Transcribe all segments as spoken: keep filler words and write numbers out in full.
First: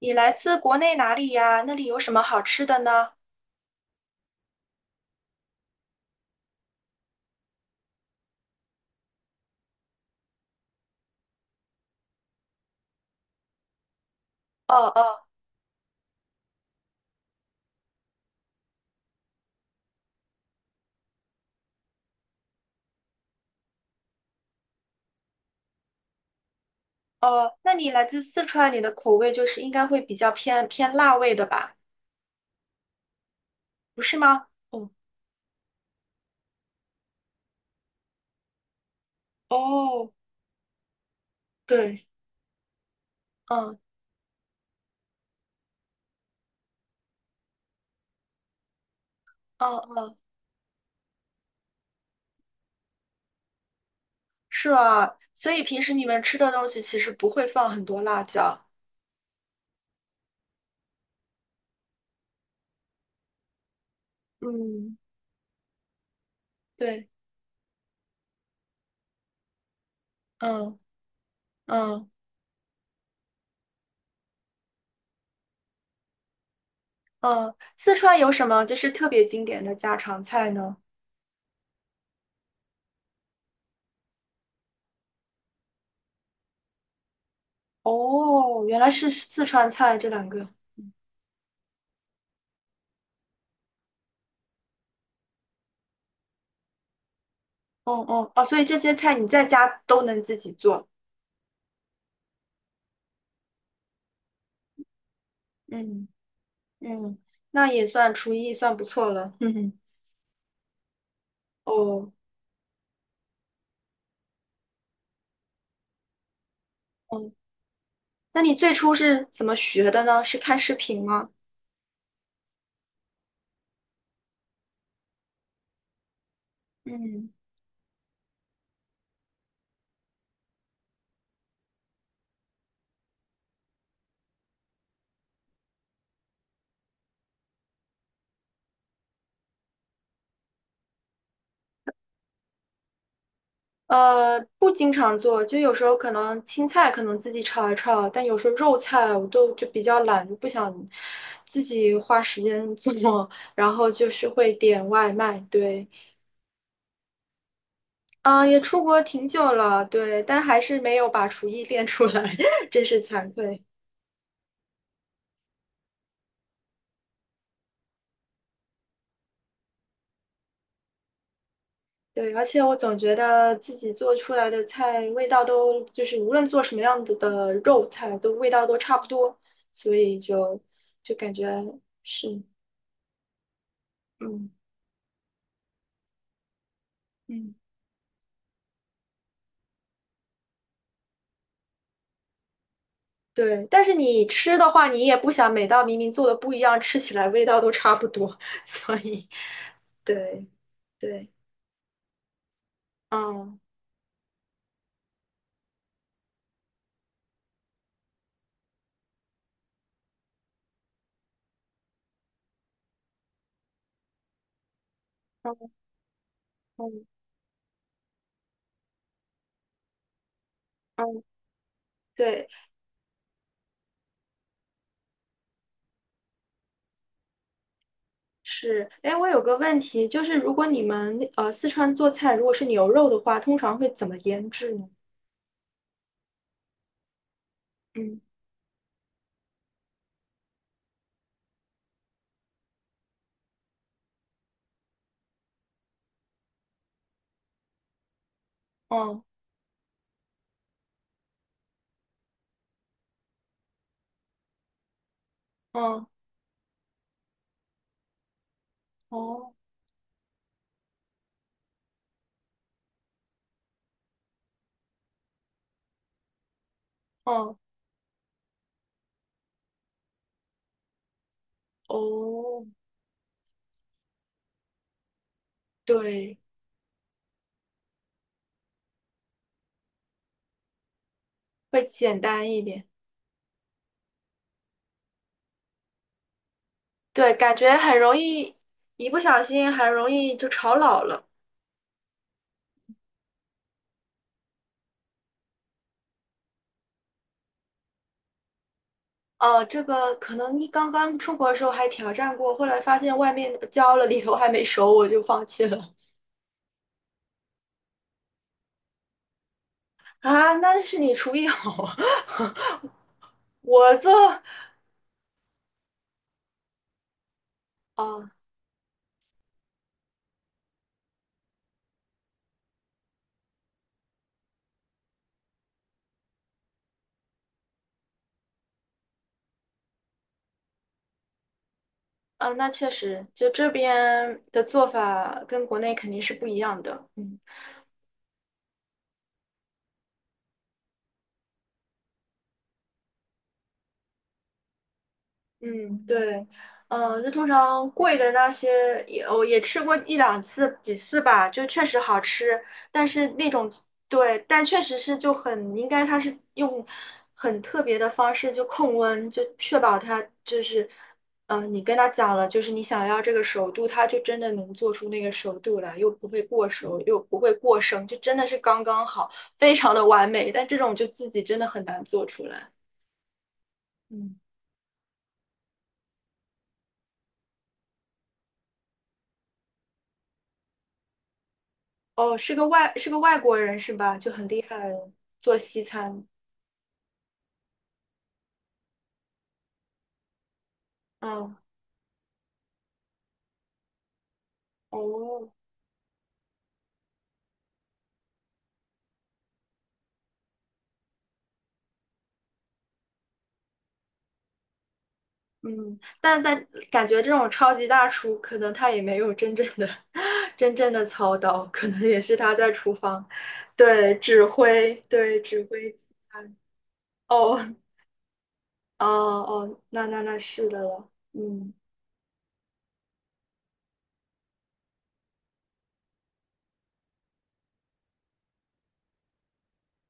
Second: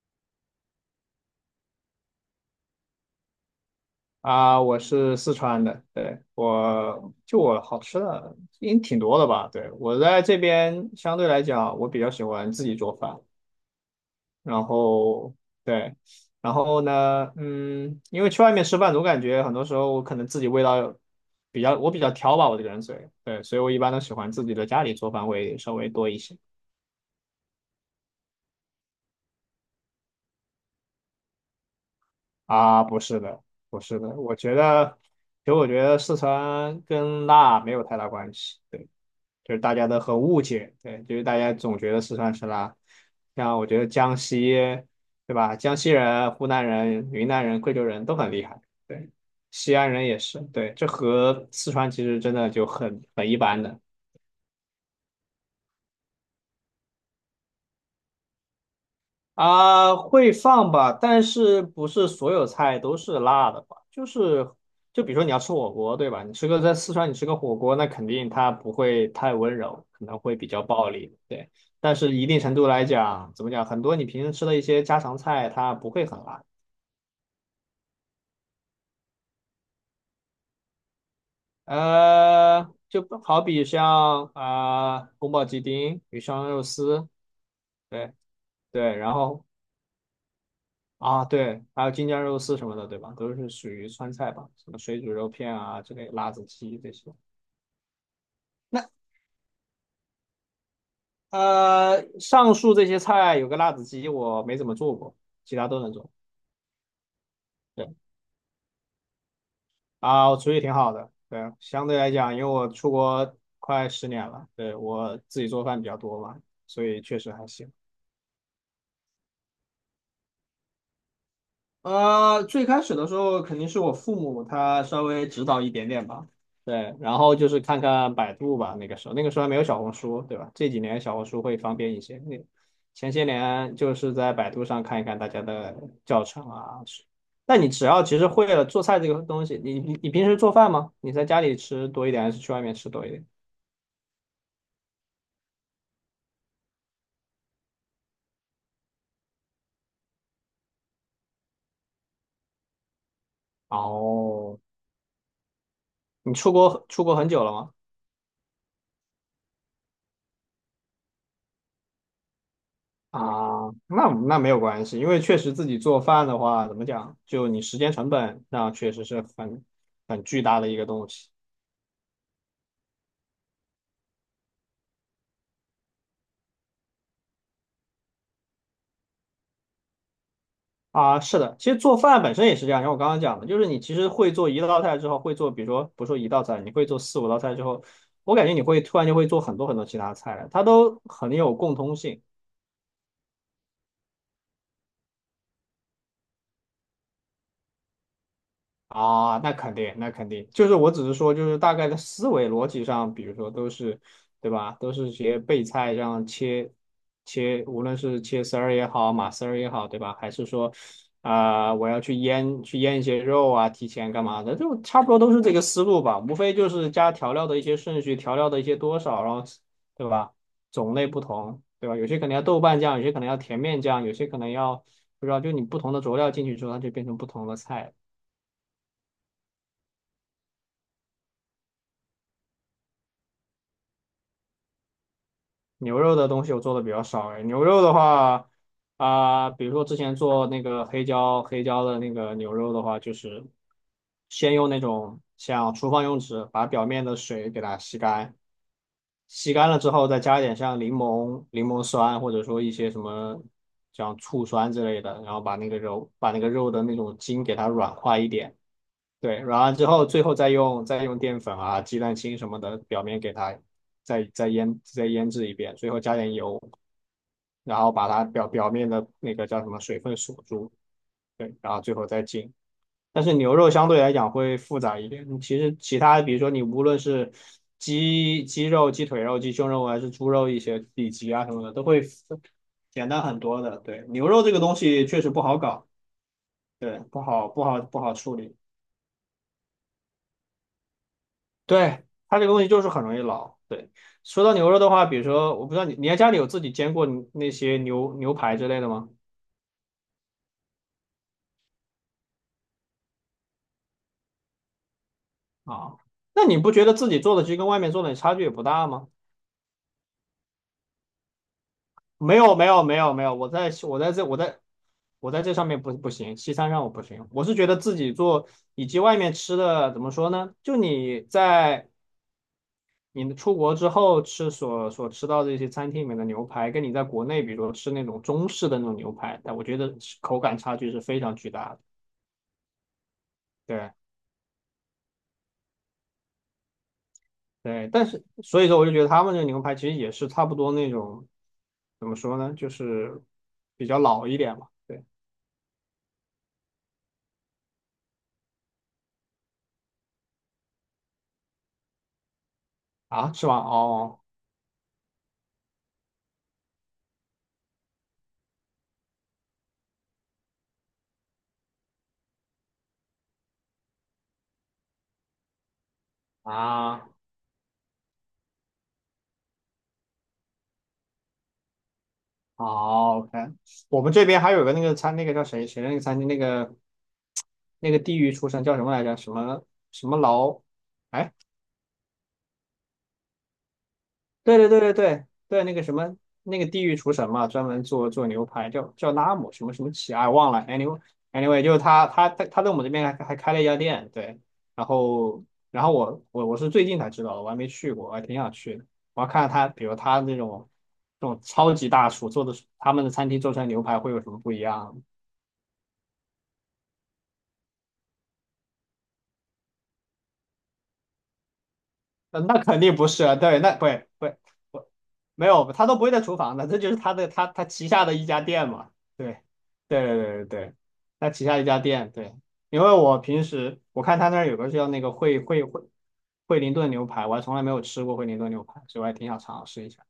你来自国内哪里呀？那里有什么好吃的呢？啊，我是四川的，对，我就我好吃的应挺多的吧？对，我在这边相对来讲，我比较喜欢自己做饭，然哦哦后对，然后呢，嗯，因为去外面吃饭，总感觉很多时候我可能自己味道比较，我比较挑吧，我这个人嘴，对，所以我一般都喜欢自己的家里做饭会稍微多一些。哦，那你来自四川，你的口味就是应该会比较偏偏辣味的吧？啊，不是的，不是不的，是我吗？觉哦得，其实我觉得四川跟辣没有太大关系，对。就是大家都哦，很误解，对，就是大家总觉得对，四川吃辣，像我觉嗯得江西，对吧？江西人、湖南人、云南人、贵州人都很厉害，对，嗯西安人嗯，也是，对，这和四川其实真的就很很一般的。是啊，所以平时你们吃的东西其实不会放很多辣椒。啊，会放吧，但是不是所有菜都是辣的吧？就是，嗯，就比如说你要吃火锅，对吧？你吃个在四对，川，你吃个火锅，那肯定它不会太温柔，可能会比较嗯暴力，对。但嗯是一定程度来讲，怎么讲？很多你平时吃的一些家常菜，它不会很辣。嗯，四川有什么就是特别经典的家常菜呢？呃，就好比像啊、宫保鸡丁、鱼香肉丝，对哦，原来对，是然四后川菜这两个。啊，对，还有京酱肉丝什么的，对吧？都是属于川菜吧，什么水煮肉片啊之类，辣子鸡这些。哦哦哦，所以这那些菜你在家都能自己做。呃，上述这些菜有个辣子鸡，我没怎么做过，其他都能嗯做。嗯，那也对算厨艺算不错了。哼哼，啊，我厨艺挺好的。对，相对来哦，讲，因为我出国快十年了，对，我自己做饭比较多嘛，所以确嗯，实还行。那你最初是怎么学的呢？是看视频吗？呃，最开始的时候肯定是我父母他稍微指导一点点吧，对，然嗯，后就是看看百度吧，那个时候那个时候还没有小红书，对吧？这几年小红书会方便一些，那前些年就是在百度上看一看大家的教程啊。那你只要其实会了做菜这个东西，你你你平时做饭吗？你在家里吃多一点还是去外面吃多一点？呃，不经常做，就有时候可能青菜可能自己炒一炒，但有时候肉菜我都就比较懒，就不想自己花时间做，然后就是会哦，点外卖。对，你出国出国很久了吗？嗯、也出国挺久了，对，但还是没有把厨艺练出来，真是惭愧。啊，那那没有关系，因为确实自己做饭的话，怎么讲，就你时间成本，那确实是很很巨大的一个东西对，而且我总觉得自己做出来的菜味道都就是无论做什么样子的肉菜，都味道都差不多，所以就就啊。感是觉的，其实做饭本是，身也是这样，像我刚刚讲的，就是你其实会做嗯一道菜之后，会做，比如说不说一道菜，你会做四五道嗯，菜之后，我感觉你会突然就会做很多很多其他菜了，它都很有共通性。对。但是你吃的话，你也不想每道明明做的不一样，吃起来味道都差不多，所以啊，那肯定，那肯对定，就是我只是对，说，就是大概的思维逻辑上，比如说嗯都是，对吧？都是些备菜这样切切，无论是切丝儿也好，码丝儿也好，对吧？还是说，啊、我要去腌去腌一些肉啊，提前干嘛的，就差不多都是这个嗯思路吧，无非就是嗯加调料的一些顺序，调料的一些多少，然后，对吧？种类不嗯，同，对吧？有些可能要对，豆瓣酱，有些可能要甜面酱，有些可能要不知道，就你不同的佐料进去之后，它就变成不同的菜。是。哎，我有个问题，就是如果你们呃四川做菜，如果是牛肉的话，通常会怎么腌制呢？牛肉的东西我做的比较少哎，牛肉的嗯话啊、比如说之前做那个黑椒黑椒的那个牛肉的话，就是先用那种像厨房用纸把表面的水给它吸干，嗯。吸干了之后再加一点像柠檬柠檬酸或者说一些什么像醋酸之类的，然后把那个嗯，肉把那个肉的那种筋给它软化一点。对，哦，然后之后最后再用再用淀粉啊、鸡蛋清什么的，表面给它再再腌再腌制一遍，最后加点油，嗯，然后把它表表面的那个叫什么水分锁住，对，然后最后再浸。哦，但是牛肉相对来讲会复杂一点，其实其他比对，如说你无论是鸡鸡肉、鸡腿肉、鸡胸肉还是猪肉一些里脊啊什么的，都会会简单一点。简单很多的。对，牛肉这个东西确实不好搞，对，不对，好感不觉好很不好容处理。易，一不小心很容易就炒老了。对，它这个东西就是很容易老。对，说到牛肉的话，比如说，我不知道你，你在家里有自己煎过你那些牛牛排之类的吗？哦，这个可能你刚刚出国的时候还挑战过，后来发现外面焦了，里头还没熟，我就放弃了。啊，那你不觉得自己做的其实跟外面做的差距也不大吗？啊，那是你厨艺好啊，没有，没有，没有，没有，我 在我我做，在这我在我在这上面不不行，西餐上我不行，我是觉得自己哦，做以及外面吃的怎么说呢？就你在你出国之后吃所所吃到的一些餐厅里面的牛排，跟你在国内比如说吃那种中式的那种牛排，但我觉得口感差距是非常巨大的。啊，那确实，就这对边的做法跟国内肯定是不一样的。嗯。对，但是所以说我就觉得他们这个牛排其实也是差不多那种，怎么说呢，就是比较老一点嘛。对嗯，对，嗯，就通常贵的那些也我也吃过一两次几次吧，就确实好吃，但是啊，是那吧？种哦对，但确实是就很应该它是用很特别的方式就控温，就确保它就是，嗯，你跟他讲了，就是你想要这个熟度，它就真的能做出那个熟度来，又不会过熟，啊，又不会过生，就真的是刚刚好，非常的完美，但这种就自己真的很难做出来。好，OK。我们这边嗯。还有个那个餐，那个叫谁谁的那个餐厅，那个那个地狱出神叫什么来着？什么什么劳？哎，哦，是个外是个外国人是吧？就很对厉对对害对了，对做对，那西个什么，餐。那个地狱厨神嘛，专门做做牛排，叫叫拉姆什么什么奇，哎，忘了。Anyway 嗯，anyway，就是他他他他在我们这边还还开了一家店，对。然后哦，然后我我我是最近才知道的，我还没去过，我还挺想去的。我要看看他，比如他那种这种超级大厨做的，他们的餐厅做出来牛排会有什么不一样。嗯，但但感觉这种超级大厨，可能他也没有真正的 真正的操刀，可能也是呃他那在肯厨定不是房，啊，对，那不会对，不会指不挥，对，没指有，他挥都其不会在厨他。房的，这就是他的他哦，他旗下的一家店嘛，哦对，哦，那对对那对那对是对，的了。他旗下一嗯。家店，对，因为我平时我看他那儿有个叫那个惠惠惠惠灵顿牛排，我还从来没有吃过惠灵顿牛排，所以我还挺想尝试一下。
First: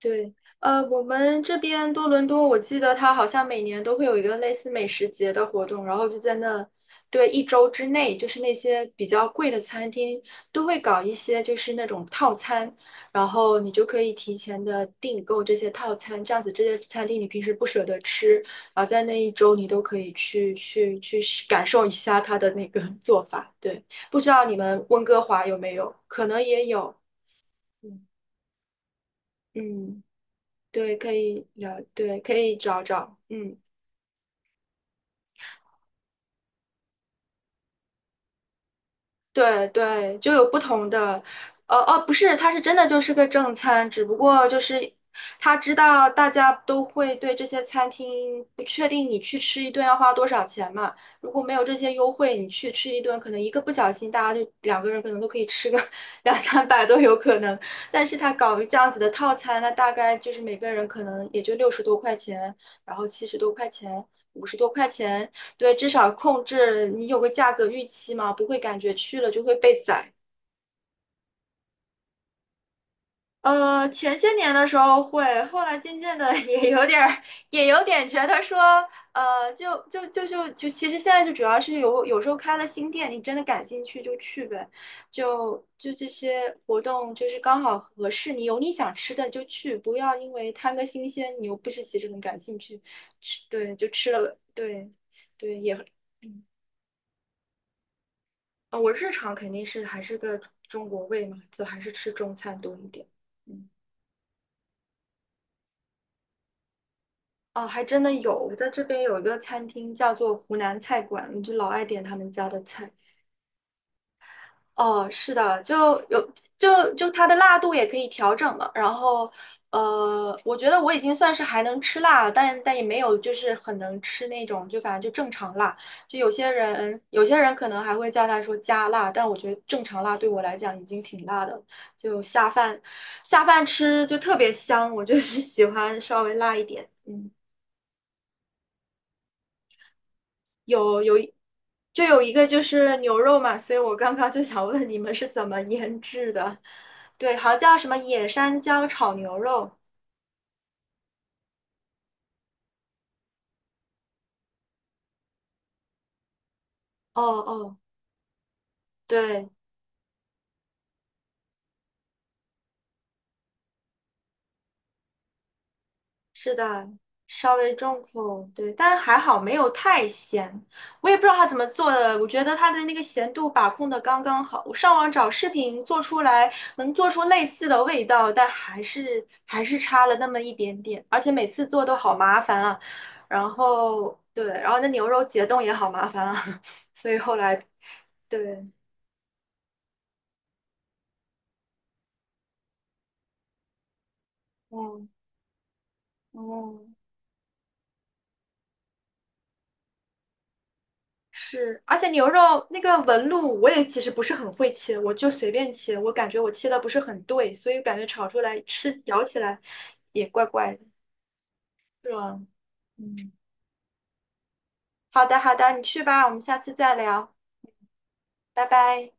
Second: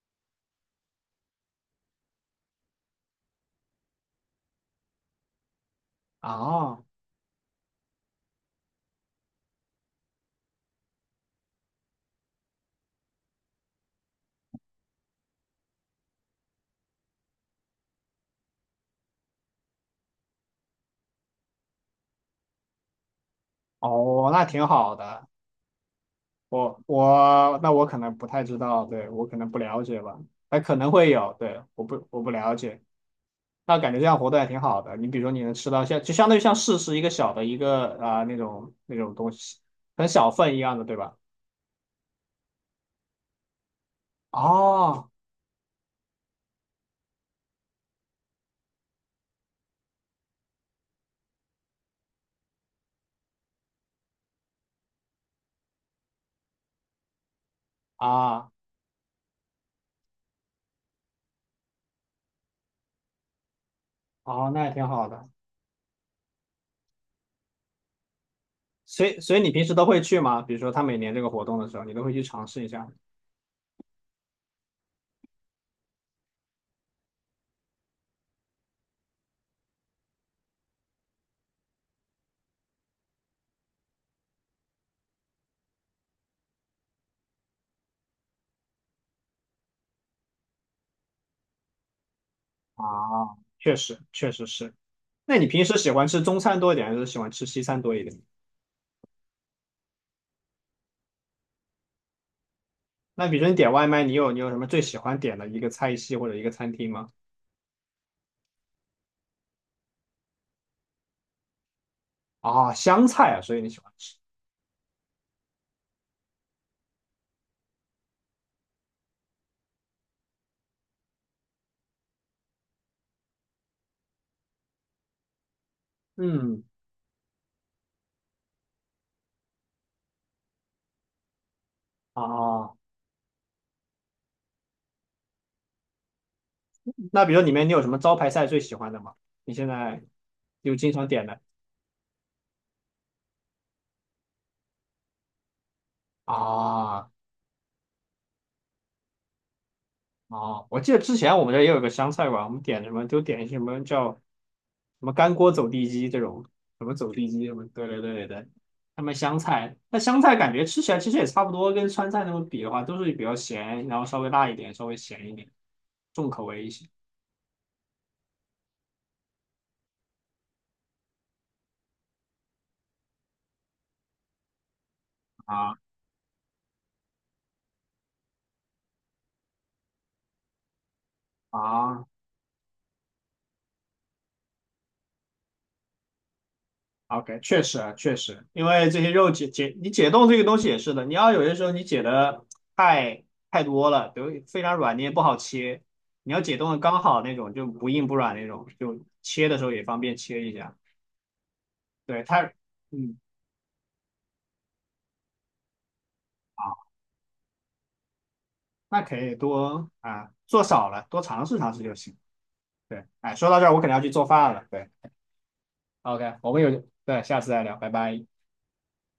对，呃，我们这边多伦多，我记得它好像每年都会有一个类似美食节的活动，然后就在那，啊，对，一周之内，就是那些比较贵的餐厅都会搞一些就是那种套餐，然后你就可以提前的订购这些套餐，这样子这些餐厅你平时不舍得吃，然后在那一周你都可以去去去试感受一下它的那个 做法。对，不知哦，道那你挺们好温哥的，华有没有？可能也我有。我那我可嗯能不太知道，对，我可能不了解嗯。吧，还可能对，会可有，以对，了，我不对，我不可了以找解。找，嗯，那感觉这样活动还挺好的。你比如说，你能吃到像就相当于像市是一个小的一个啊、呃那种那种东西，对很对，小就有份不一样的，同对吧？的，呃哦，不是，它是真的就是个正餐，只不过就是哦他知道大家都会对这些餐厅不确定，你去吃一顿要花多少钱嘛？如果没有这些优惠，你去吃一顿，可能一个不小心，大家就两个人可能都可以吃个 两三百都有可能。但是他啊搞这样子的套餐，那大概就是每个人可能也就六十多块钱，然后七十多块钱。五哦，十那多也挺块好的。钱，对，至少控制你有个价格预期嘛，不会感觉所以去了所以就你会平时被都会宰。去吗？比如说他每年这个活动的时候，你都会去尝试一下呃，前些年的时候会，后来渐渐的 也有点儿，也有点觉得说，呃，就就就就就，其实现在就主要是有有时候开了新店，你真的感兴趣就去呗，就就这些活动就是刚好合适你，有你想吃的就去，不要因为贪个新鲜，你又不是其实很感兴趣，啊？吃对确就实吃确了，实是。对那你对平也时喜欢吃中嗯。餐多一点，还是喜欢吃西餐多一点？啊，我日常肯定是还是个中国胃嘛，就还是吃中餐多一点。那比如说你嗯，点外卖，你有你有什么最喜欢点的一个菜系或者一个餐厅吗？哦，还真的有，我在这边有一个餐厅叫做湖南菜馆，我就老爱点他们家的啊，菜。湘菜啊，所以你喜欢吃。哦，是的，就有就就它的辣度也可以调整嘛。然后，呃，我觉得我已经算是还能吃辣，但但也没有就是很能吃那种，就反正就正常辣。就有些嗯人有些人可能还会叫他说加辣，但我觉得正常辣对我来讲已经挺辣的了就下啊，饭下饭吃就特别香，我就是 喜欢稍微辣一点。那嗯。比如说里面你有什么招牌菜最喜欢的吗？你现在有经常点的就有一个就是牛肉嘛，所以我刚刚就想问你们是怎么腌制的？啊对，好像叫什么野山椒炒牛肉。啊！我记得之前我们这儿也有个湘菜馆，我们点什么就点什么叫什么干锅走地鸡这种，什么走哦地鸡什么，哦，对对对对对。他们湘对。菜，那湘菜感觉吃起来其实也差不多，跟川菜那种比的话，都是比较咸，然后稍微辣一点，稍微咸一点，重口是味一的，些稍微重口，对，但还好没有太咸。我也不知道他怎么做的，我觉得他的那个咸度把控的刚刚好。我上网找视啊频做出来，能做出类似的味道，但还是还是差了那么一点点。而且每次做都啊。 好麻烦啊，然后对，然后那牛肉解冻也好麻烦啊，所以后 OK,来确实啊，确实，对，因为这些肉解解，你解冻这个东西也是的，你要有些时候你解的太太多了，比如非常软你嗯也不好切，你要解冻的嗯。刚好那种，就不硬不软那种，就切的时候也方便切一下。是，而且对，牛它，肉那个嗯，纹路，我也其实不是很会切，我就随便切，我感觉我切的好，不是很对，所以感觉炒出来吃那可咬以起来多也啊，怪做怪的，少了多尝试尝试就是行。吧？对，嗯，哎，说到这儿我可能要去做饭了。对好的好的，你去吧，我，OK,们我下们次有，再对，聊，下次再聊，拜拜。拜拜。